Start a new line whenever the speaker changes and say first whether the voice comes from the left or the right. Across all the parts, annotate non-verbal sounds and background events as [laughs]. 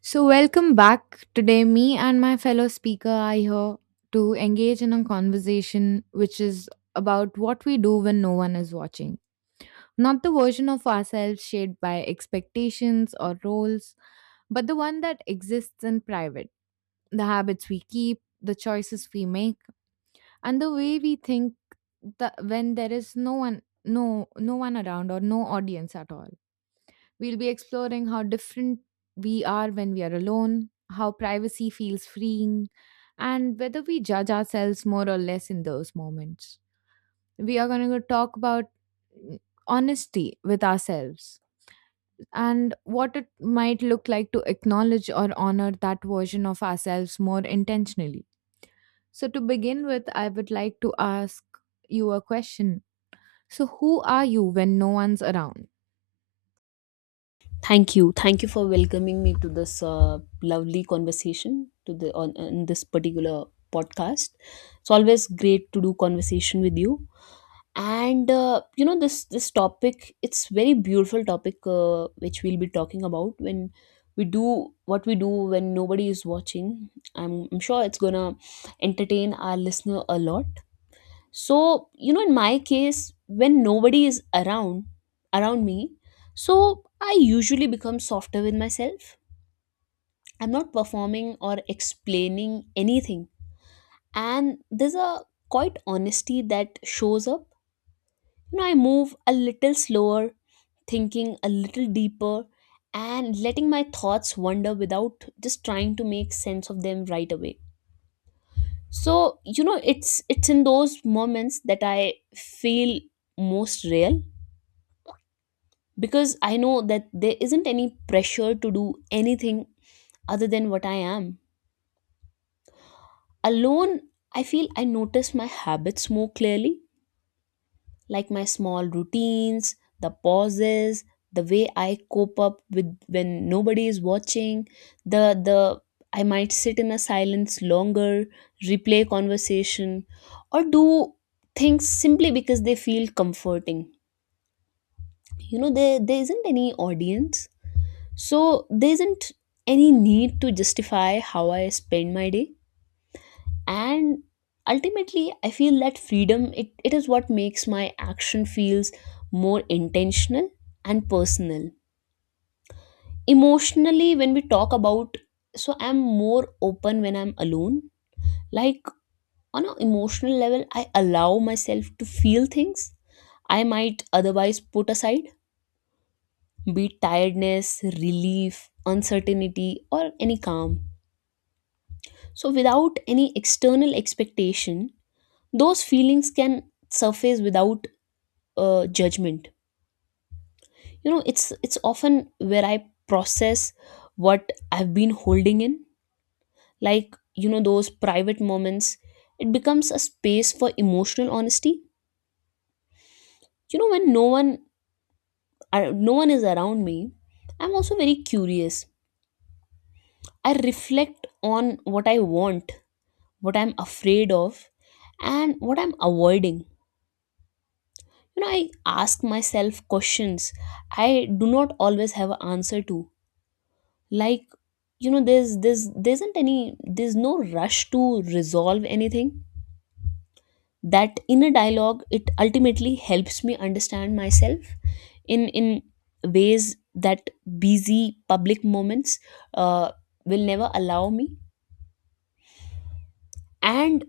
right: So, welcome back. Today, me and my fellow speaker are here to engage in a conversation which is about what we do when no one is watching. Not the version of ourselves shaped by expectations or roles, but the one that exists in private. The habits we keep, the choices we make, and the way we think that when there is no one around or no audience at all. We'll be exploring how different we are when we are alone, how privacy feels freeing, and whether we judge ourselves more or less in those moments. We are going to talk about mm, honesty with ourselves and what it might look like to acknowledge or honor that version of ourselves more intentionally. So, to begin with, I would like to ask you a question. So, who are you when no one's around?
left: Thank you. Thank you for welcoming me to this lovely conversation to the on in this particular podcast. It's always great to do conversation with you. And you know this topic, it's very beautiful topic which we'll be talking about when we do what we do when nobody is watching. I'm sure it's gonna entertain our listener a lot. So you know, in my case, when nobody is around me, so I usually become softer with myself. I'm not performing or explaining anything, and there's a quite honesty that shows up. You know, I move a little slower, thinking a little deeper, and letting my thoughts wander without just trying to make sense of them right away. So you know, it's in those moments that I feel most real, because I know that there isn't any pressure to do anything other than what I am. Alone, I feel I notice my habits more clearly, like my small routines, the pauses, the way I cope up with when nobody is watching, the I might sit in a silence longer, replay conversation, or do things simply because they feel comforting. You know, there isn't any audience. So there isn't any need to justify how I spend my day. And ultimately, I feel that freedom, it is what makes my action feels more intentional and personal. Emotionally, when we talk about, so I'm more open when I'm alone. Like on an emotional level, I allow myself to feel things I might otherwise put aside, be it tiredness, relief, uncertainty, or any calm. So, without any external expectation, those feelings can surface without judgment. You know, it's often where I process what I've been holding in, like you know, those private moments. It becomes a space for emotional honesty. You know, when no one is around me, I'm also very curious. I reflect on what I want, what I'm afraid of, and what I'm avoiding. You know, I ask myself questions I do not always have an answer to. Like you know, there isn't any, there's no rush to resolve anything. That inner dialogue, it ultimately helps me understand myself in ways that busy public moments uh, will never allow me. And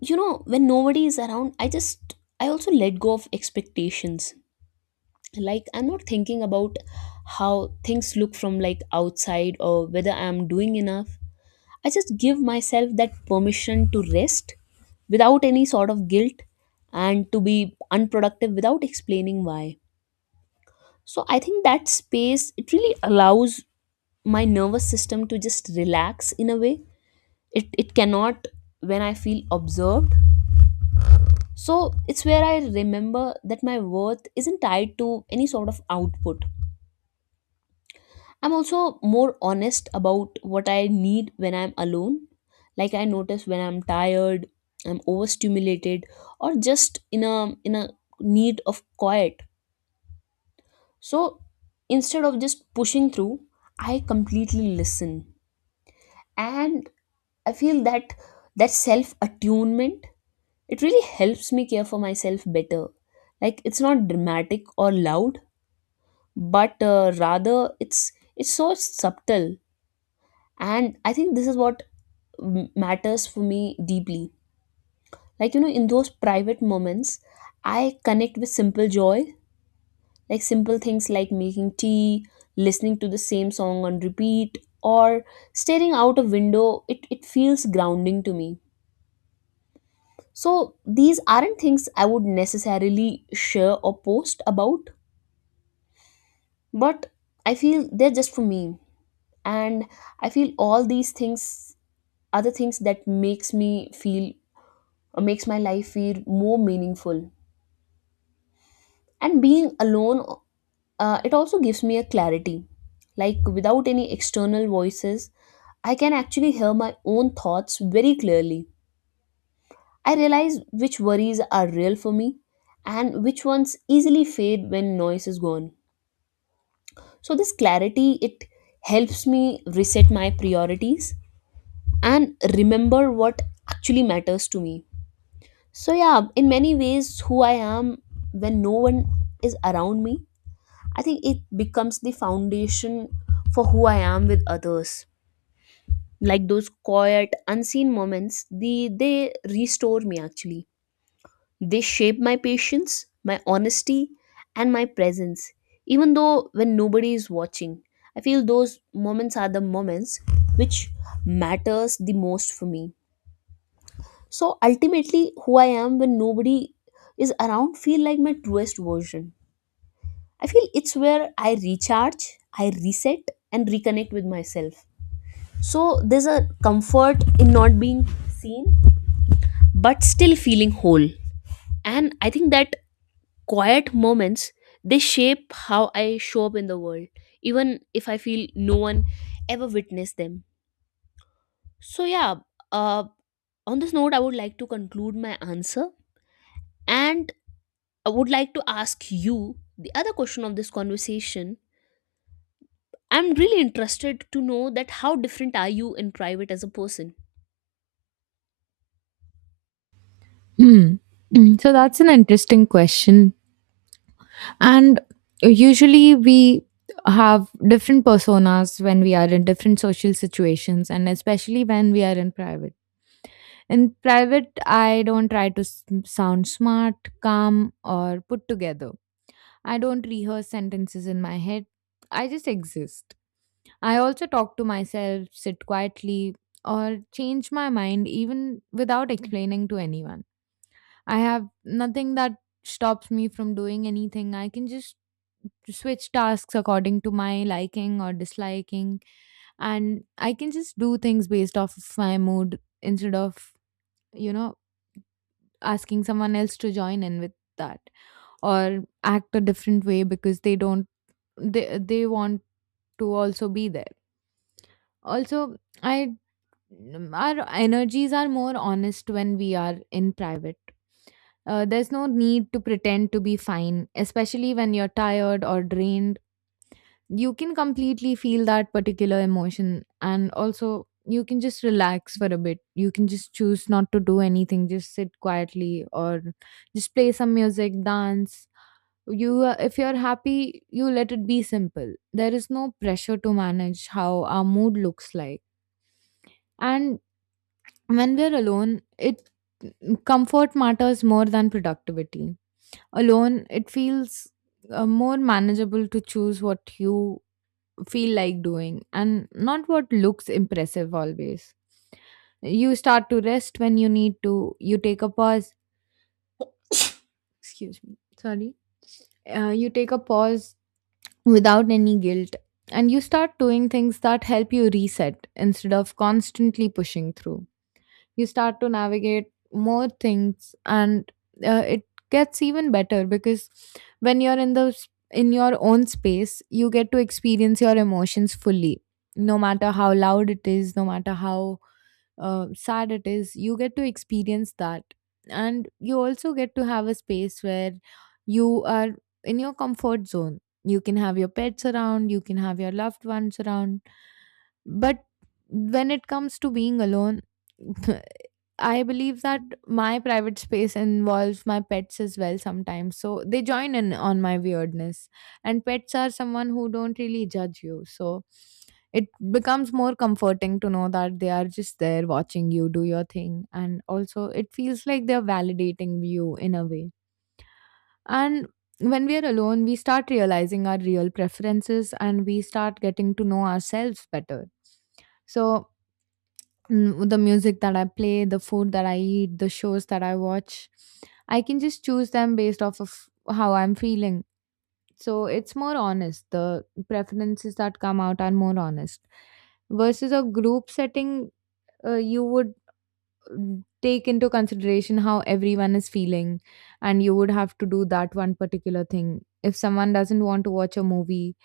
left: you know, when nobody is around, I just, I also let go of expectations. Like I'm not thinking about how things look from like outside or whether I'm doing enough. I just give myself that permission to rest without any sort of guilt, and to be unproductive without explaining why. So I think that space, it really allows my nervous system to just relax in a way it cannot when I feel observed. So it's where I remember that my worth isn't tied to any sort of output. I'm also more honest about what I need when I'm alone. Like I notice when I'm tired, I'm overstimulated, or just in a need of quiet. So instead of just pushing through, I completely listen. And I feel that that self-attunement, it really helps me care for myself better. Like it's not dramatic or loud, but rather it's so subtle. And I think this is what matters for me deeply. Like, you know, in those private moments, I connect with simple joy, like simple things like making tea, listening to the same song on repeat, or staring out a window. It feels grounding to me. So, these aren't things I would necessarily share or post about, but I feel they're just for me. And I feel all these things are the things that makes me feel or makes my life feel more meaningful. And being alone, it also gives me a clarity. Like without any external voices, I can actually hear my own thoughts very clearly. I realize which worries are real for me, and which ones easily fade when noise is gone. So this clarity, it helps me reset my priorities and remember what actually matters to me. So yeah, in many ways, who I am when no one is around me, I think it becomes the foundation for who I am with others. Like those quiet, unseen moments, they restore me actually. They shape my patience, my honesty, and my presence. Even though when nobody is watching, I feel those moments are the moments which matters the most for me. So ultimately, who I am when nobody is around feel like my truest version. I feel it's where I recharge, I reset, and reconnect with myself. So there's a comfort in not being seen, but still feeling whole. And I think that quiet moments, they shape how I show up in the world, even if I feel no one ever witnessed them. So yeah, uh, on this note, I would like to conclude my answer, and I would like to ask you the other question of this conversation. I'm really interested to know that how different are you in private as a person?
right: Hmm. [clears throat] That's an interesting question. And usually we have different personas when we are in different social situations and especially when we are in private. In private, I don't try to sound smart, calm, or put together. I don't rehearse sentences in my head. I just exist. I also talk to myself, sit quietly, or change my mind even without explaining to anyone. I have nothing that stops me from doing anything. I can just to switch tasks according to my liking or disliking, and I can just do things based off of my mood instead of, you know asking someone else to join in with that, or act a different way because they don't they they want to also be there. Also, I our energies are more honest when we are in private. There's no need to pretend to be fine, especially when you're tired or drained. You can completely feel that particular emotion, and also you can just relax for a bit. You can just choose not to do anything, just sit quietly, or just play some music, dance. You If you're happy, you let it be simple. There is no pressure to manage how our mood looks like. And when we're alone, it comfort matters more than productivity. Alone, it feels more manageable to choose what you feel like doing and not what looks impressive always. You start to rest when you need to, you take a pause, excuse me, sorry, you take a pause without any guilt, and you start doing things that help you reset instead of constantly pushing through. You start to navigate more things, and it gets even better because when you're in in your own space, you get to experience your emotions fully, no matter how loud it is, no matter how sad it is, you get to experience that. And you also get to have a space where you are in your comfort zone. You can have your pets around, you can have your loved ones around. But when it comes to being alone, [laughs] I believe that my private space involves my pets as well sometimes. So they join in on my weirdness. And pets are someone who don't really judge you. So it becomes more comforting to know that they are just there watching you do your thing. And also, it feels like they're validating you in a way. And when we are alone, we start realizing our real preferences and we start getting to know ourselves better. So, the music that I play, the food that I eat, the shows that I watch, I can just choose them based off of how I'm feeling. So, it's more honest. The preferences that come out are more honest. Versus a group setting, you would take into consideration how everyone is feeling, and you would have to do that one particular thing. If someone doesn't want to watch a movie,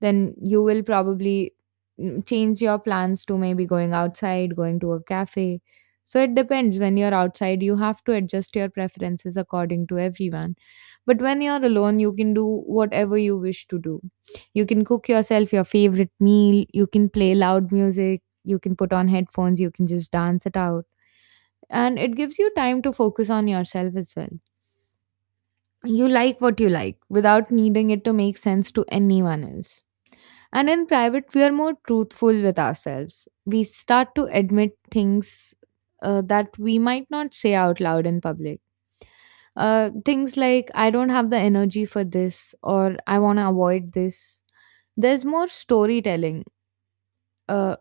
right: then you will probably change your plans to maybe going outside, going to a cafe. So it depends. When you're outside, you have to adjust your preferences according to everyone. But when you're alone, you can do whatever you wish to do. You can cook yourself your favorite meal, you can play loud music, you can put on headphones, you can just dance it out. And it gives you time to focus on yourself as well. You like what you like without needing it to make sense to anyone else. And in private, we are more truthful with ourselves. We start to admit things that we might not say out loud in public. Things like, I don't have the energy for this, or I want to avoid this. There's more storytelling, uh,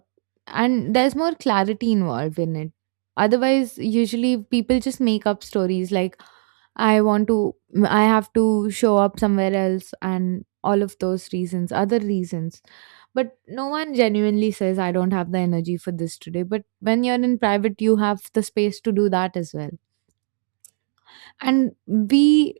right: and there's more clarity involved in it. Otherwise, usually people just make up stories like, I want to I have to show up somewhere else and all of those reasons, other reasons. But no one genuinely says I don't have the energy for this today. But when you're in private, you have the space to do that as well. And we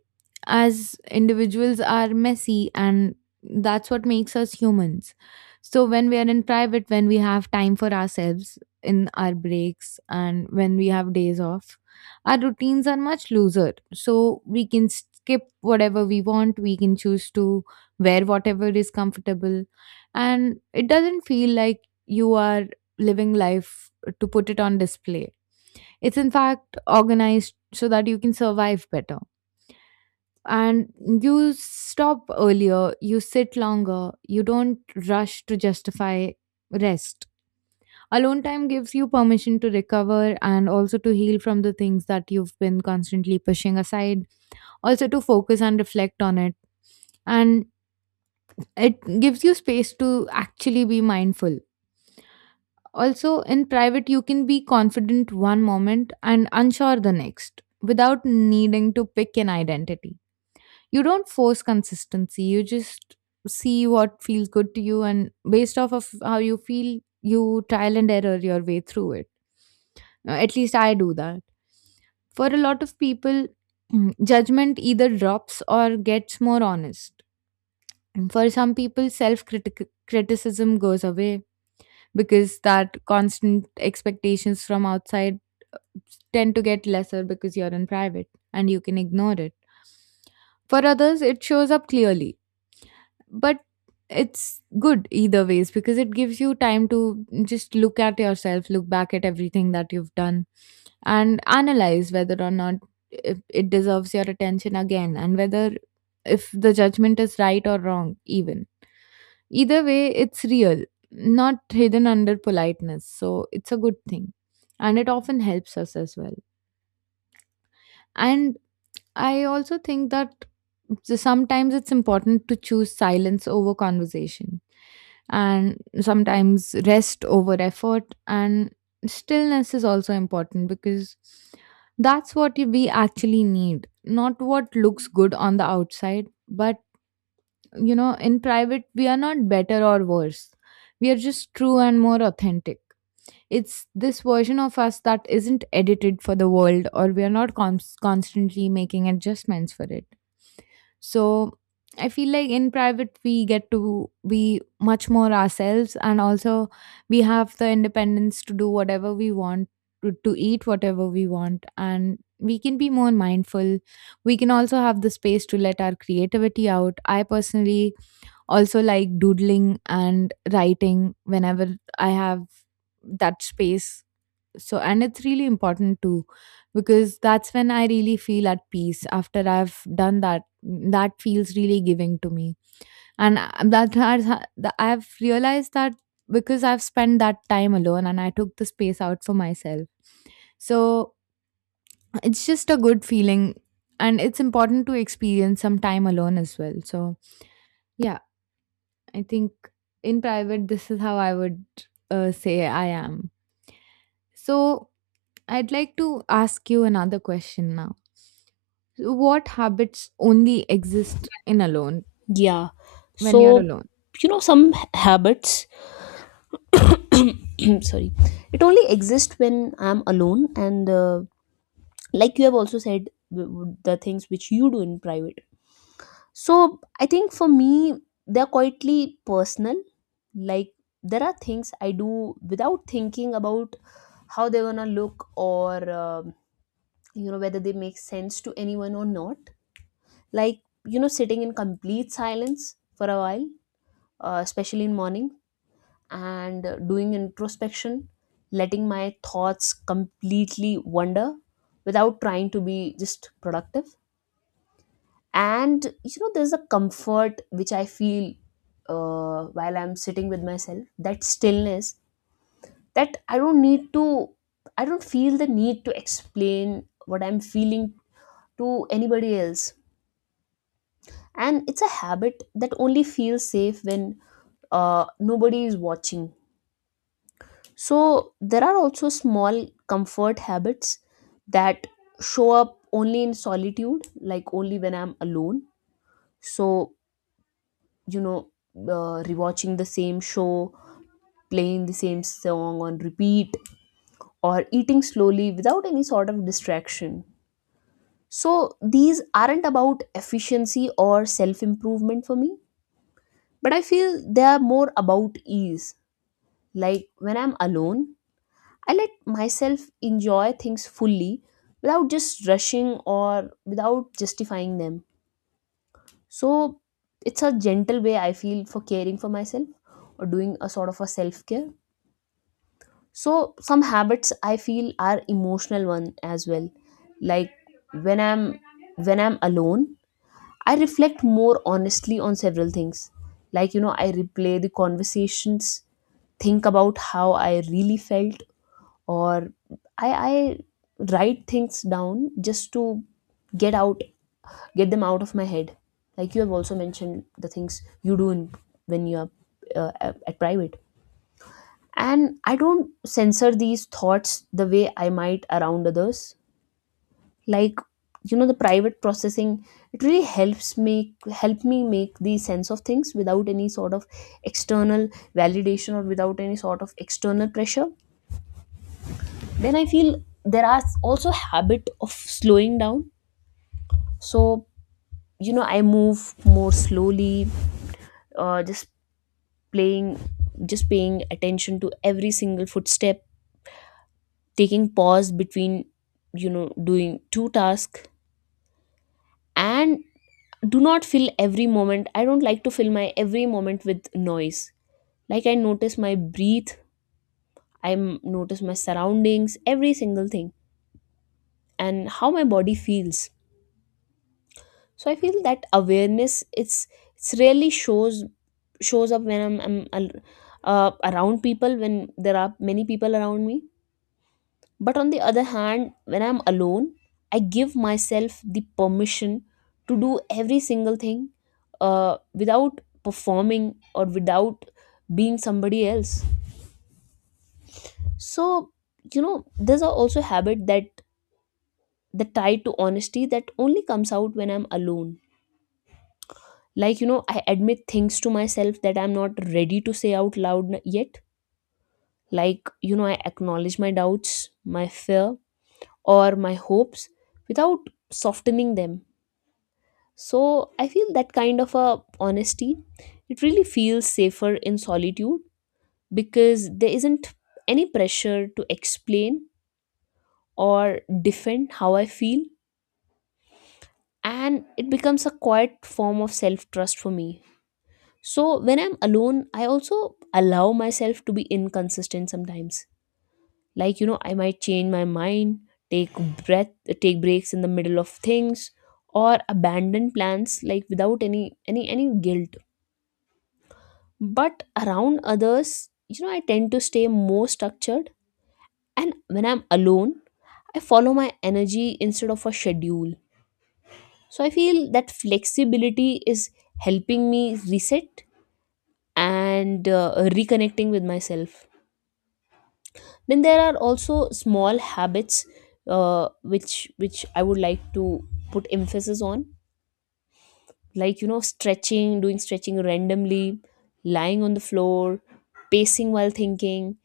right: as individuals are messy, and that's what makes us humans. So when we are in private, when we have time for ourselves in our breaks and when we have days off, our routines are much looser, so we can skip whatever we want, we can choose to wear whatever is comfortable. And it doesn't feel like you are living life to put it on display. It's in fact organized so that you can survive better. And you stop earlier, you sit longer, you don't rush to justify rest. Alone time gives you permission to recover and also to heal from the things that you've been constantly pushing aside, also to focus and reflect on it. And it gives you space to actually be mindful. Also, in private, you can be confident one moment and unsure the next without needing to pick an identity. You don't force consistency, you just see what feels good to you, and based off of how you feel, you trial and error your way through it. At least I do that. For a lot of people, [clears throat] judgment either drops or gets more honest. And for some people self criticism goes away, because that constant expectations from outside tend to get lesser because you're in private and you can ignore it. For others it shows up clearly. But it's good either ways, because it gives you time to just look at yourself, look back at everything that you've done, and analyze whether or not it deserves your attention again, and whether if the judgment is right or wrong. Even either way it's real, not hidden under politeness, so it's a good thing, and it often helps us as well. And I also think that, so sometimes it's important to choose silence over conversation, and sometimes rest over effort. And stillness is also important because that's what we actually need, not what looks good on the outside. But you know, in private we are not better or worse, we are just true and more authentic. It's this version of us that isn't edited for the world, or we are not constantly making adjustments for it. So I feel like in private, we get to be much more ourselves, and also we have the independence to do whatever we want, to eat whatever we want, and we can be more mindful. We can also have the space to let our creativity out. I personally also like doodling and writing whenever I have that space. So, and it's really important too, because that's when I really feel at peace. After I've done that, that feels really giving to me. And I- that has ha- I've realized that because I've spent that time alone and I took the space out for myself. So it's just a good feeling, and it's important to experience some time alone as well. So yeah, I think in private this is how I would say I am. So I'd like to ask you another question now. What habits only exist in alone
left: Yeah.
right: when you're
left: So,
right: alone?
left: you know, some habits, [clears throat] sorry, it only exists when I'm alone. And like you have also said, the things which you do in private. So, I think for me, they're quietly personal. Like, there are things I do without thinking about how they're gonna look, or, you know, whether they make sense to anyone or not. Like you know, sitting in complete silence for a while, especially in morning, and doing introspection, letting my thoughts completely wander without trying to be just productive. And you know, there's a comfort which I feel while I'm sitting with myself, that stillness, that I don't need to, I don't feel the need to explain what I'm feeling to anybody else. And it's a habit that only feels safe when nobody is watching. So there are also small comfort habits that show up only in solitude, like only when I'm alone. So, you know, rewatching the same show, playing the same song on repeat, or eating slowly without any sort of distraction. So, these aren't about efficiency or self improvement for me, but I feel they are more about ease. Like when I'm alone, I let myself enjoy things fully without just rushing or without justifying them. So it's a gentle way I feel for caring for myself or doing a sort of a self care. So some habits I feel are emotional one as well. Like when I'm when I'm alone, I reflect more honestly on several things. Like you know, I replay the conversations, think about how I really felt, or I write things down just to get out get them out of my head, like you have also mentioned the things you do in, when you are at private. And I don't censor these thoughts the way I might around others. Like you know, the private processing, it really helps me help me make the sense of things without any sort of external validation or without any sort of external pressure. Then I feel there are also habit of slowing down. So you know, I move more slowly, just playing just paying attention to every single footstep, taking pause between, you know, doing two tasks, and do not fill every moment. I don't like to fill my every moment with noise. Like I notice my breath, I notice my surroundings, every single thing, and how my body feels. So I feel that awareness, it's it's really shows up when around people, when there are many people around me. But on the other hand, when I'm alone, I give myself the permission to do every single thing without performing or without being somebody else. So you know, there's a also habit that the tie to honesty that only comes out when I'm alone. Like you know, I admit things to myself that I'm not ready to say out loud yet. Like you know, I acknowledge my doubts, my fear, or my hopes without softening them. So I feel that kind of a honesty, it really feels safer in solitude, because there isn't any pressure to explain or defend how I feel, and it becomes a quiet form of self trust for me. So when I'm alone, I also allow myself to be inconsistent sometimes. Like, you know, I might change my mind, take breath, take breaks in the middle of things, or abandon plans like without any guilt. But around others, you know, I tend to stay more structured. And when I'm alone, I follow my energy instead of a schedule. So I feel that flexibility is helping me reset and reconnecting with myself. Then there are also small habits which I would like to put emphasis on, like you know, stretching, doing stretching randomly, lying on the floor, pacing while thinking,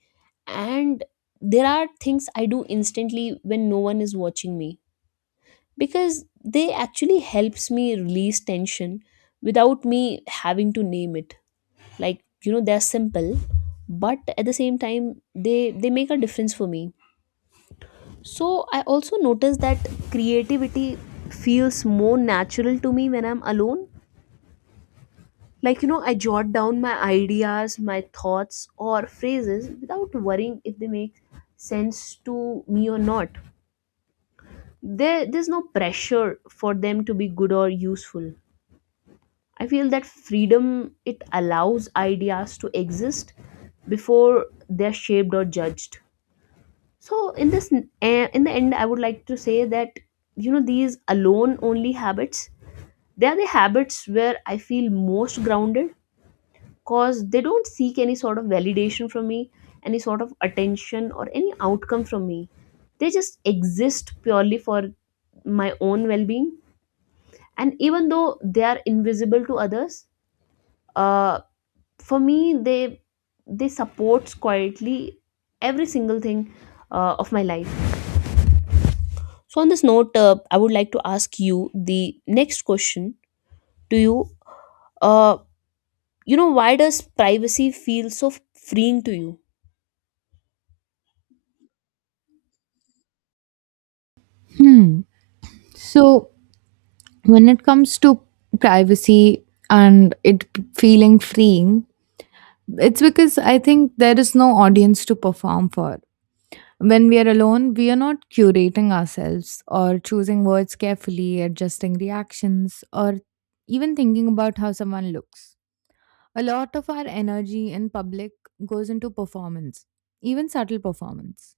left: and there are things I do instantly when no one is watching me, because they actually helps me release tension without me having to name it. Like you know, they're simple, but at the same time they make a difference for me. So I also noticed that creativity feels more natural to me when I'm alone. Like, you know, I jot down my ideas, my thoughts, or phrases without worrying if they make sense to me or not. There's no pressure for them to be good or useful. I feel that freedom, it allows ideas to exist before they're shaped or judged. So in this in the end, I would like to say that you know, these alone only habits, they are the habits where I feel most grounded, because they don't seek any sort of validation from me, any sort of attention or any outcome from me. They just exist purely for my own well-being. And even though they are invisible to others, uh, for me, they support quietly every single thing of my life. So, on this note, I would like to ask you the next question to you. Uh, you know, why does privacy feel so freeing to you?
right: Hmm. So when it comes to privacy and feeling freeing, it's because I think there is no audience to perform for. When we are alone, we are not curating ourselves or choosing words carefully, adjusting reactions, or even thinking about how someone looks. A lot of our energy in public goes into performance, even subtle performance.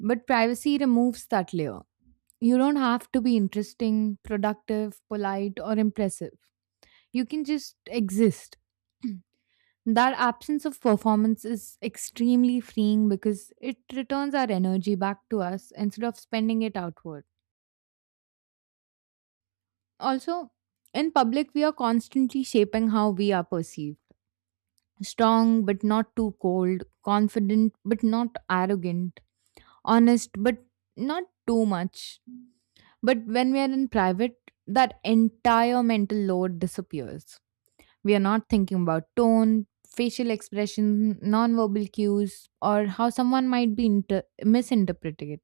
right: But privacy removes that layer. You don't have to be interesting, productive, polite, or impressive. You can just exist. [clears throat] That absence of performance is extremely freeing because it returns our energy back to us instead of spending it outward. Also, in public, we are constantly shaping how we are perceived. Strong but not too cold, confident but not arrogant, honest but not too much. But when we are in private, that entire mental load disappears. We are not thinking about tone, facial expression, nonverbal cues, or how someone might be misinterpreted.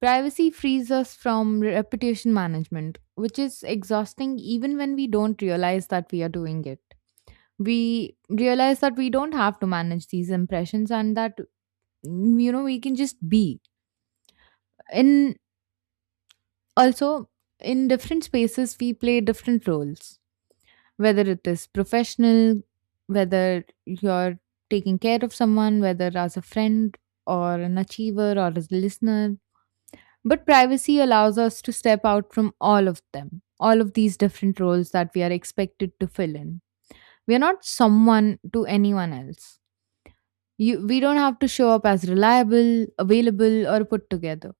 right: Privacy frees us from reputation management, which is exhausting even when we don't realize that we are doing it. We realize that we don't have to manage these impressions, and that we can just be in. Also, in different spaces we play different roles, whether it is professional, whether you're taking care of someone, whether as a friend, or an achiever, or as a listener. But privacy allows us to step out from all of these different roles that we are expected to fill in. We are not someone to anyone else. You We don't have to show up as reliable, available, or put together.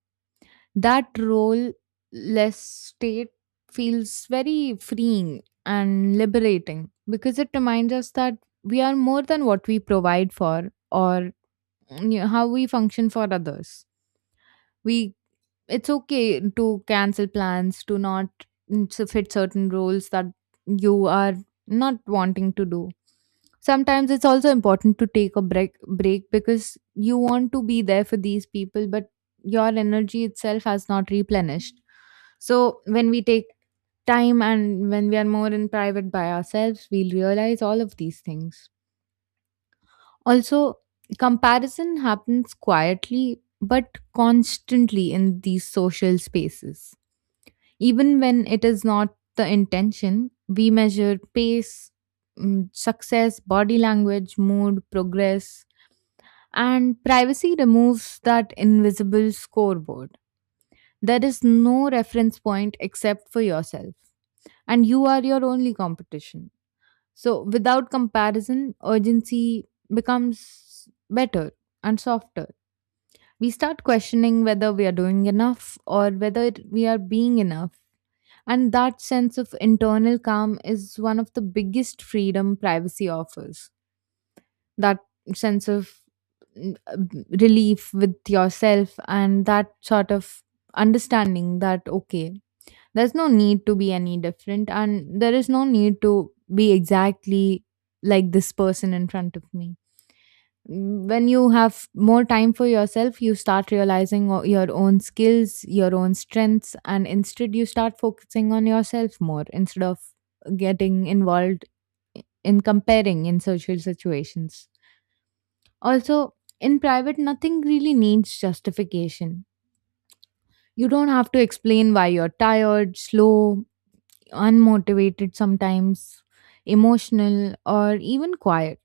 right: That role less state feels very freeing and liberating because it reminds us that we are more than what we provide for, or yeah, how we function for others. We It's okay to cancel plans, to not so fit certain roles that you are not wanting to do. Sometimes it's also important to take a break because you want to be there for these people, but your energy itself has not replenished. So when we take time and when we are more in private by ourselves, we'll realize all of these things. Also, comparison happens quietly but constantly in these social spaces. Even when it is not the intention, we measure pace, success, body language, mood, progress, and privacy removes that invisible scoreboard. There is no reference point except for yourself, and you are your only competition. So, without comparison, urgency becomes better and softer. We start questioning whether we are doing enough, or we are being enough. And that sense of internal calm is one of the biggest freedom privacy offers. That sense of mm, uh, relief with yourself, and that sort of understanding that, okay, there's no need to be any different, and there is no need to be exactly like this person in front of me. When you have more time for yourself, you start realizing your own skills, your own strengths, and instead you start focusing on yourself more, instead of getting involved in comparing in social situations. Also, in private, nothing really needs justification. You don't have to explain why you're tired, slow, unmotivated sometimes, emotional, or even quiet.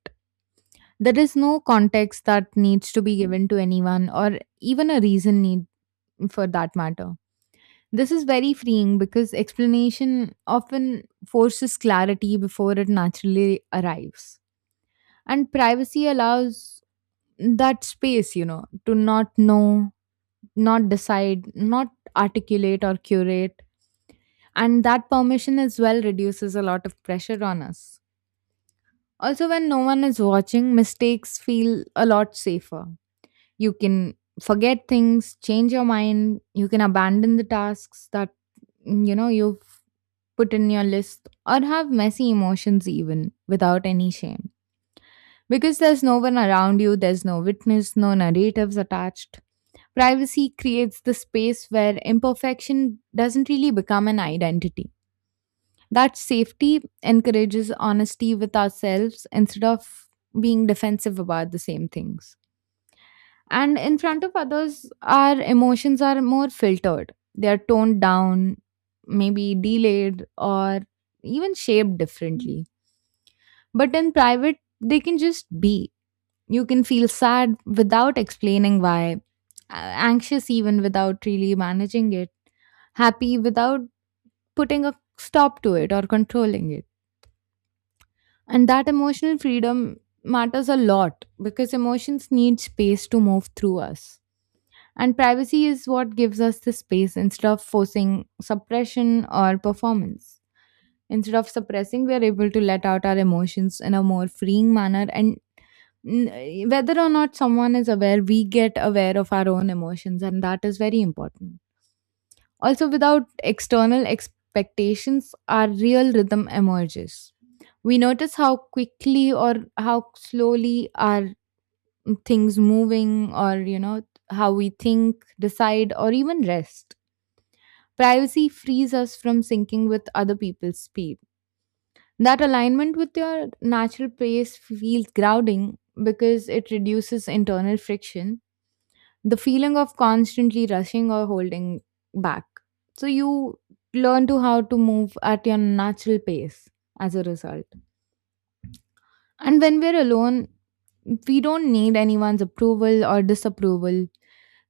right: There is no context that needs to be given to anyone, or even a reason need for that matter. This is very freeing because explanation often forces clarity before it naturally arrives. And privacy allows that space, you know, to not know, not decide, not articulate or curate. And that permission as well reduces a lot of pressure on us. Also, when no one is watching, mistakes feel a lot safer. You can forget things, change your mind, you can abandon the tasks that you've put in your list, or have messy emotions even without any shame. Because there's no one around you, there's no witness, no narratives attached. Privacy creates the space where imperfection doesn't really become an identity. That safety encourages honesty with ourselves instead of being defensive about the same things. And in front of others, our emotions are more filtered. They are toned down, maybe delayed, or even shaped differently. But in private, they can just be. You can feel sad without explaining why, anxious even without really managing it, happy without putting a stop to it or controlling it. And that emotional freedom matters a lot because emotions need space to move through us. And privacy is what gives us the space instead of forcing suppression or performance. Instead of suppressing, we are able to let out our emotions in a more freeing manner. And whether or not someone is aware, we get aware of our own emotions, and that is very important. Also, without external expectations, our real rhythm emerges. We notice how quickly or how slowly are things moving, or you know, how we think, decide, or even rest. Privacy frees us from syncing with other people's speed. That alignment with your natural pace feels grounding because it reduces internal friction, the feeling of constantly rushing or holding back. So you learn to how to move at your natural pace as a result. And when we're alone, we don't need anyone's approval or disapproval.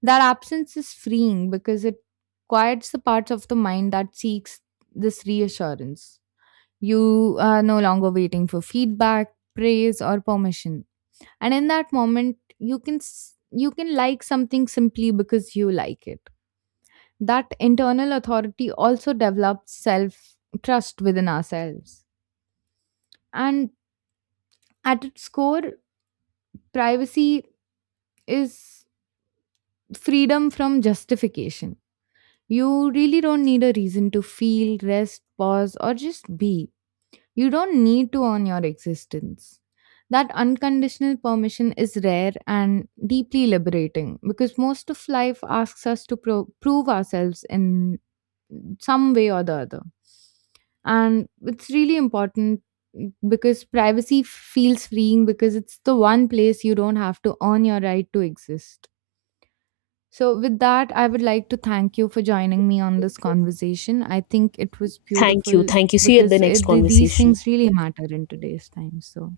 right: That absence is freeing because it quiets the parts of the mind that seeks this reassurance. You are no longer waiting for feedback, praise, or permission. And in that moment, you can like something simply because you like it. That internal authority also develops self trust within ourselves. And at its core, privacy is freedom from justification. You really don't need a reason to feel, rest, pause, or just be. You don't need to earn your existence. That unconditional permission is rare and deeply liberating because most of life asks us to prove ourselves in some way or the other. And it's really important because privacy feels freeing because it's the one place you don't have to earn your right to exist. So, with that, I would like to thank you for joining me on this conversation. I think it was
left: Thank you.
right: beautiful
left: Thank you. See you at the
right: because
left: next
right: these
left: conversation.
right: things really matter in today's time. So,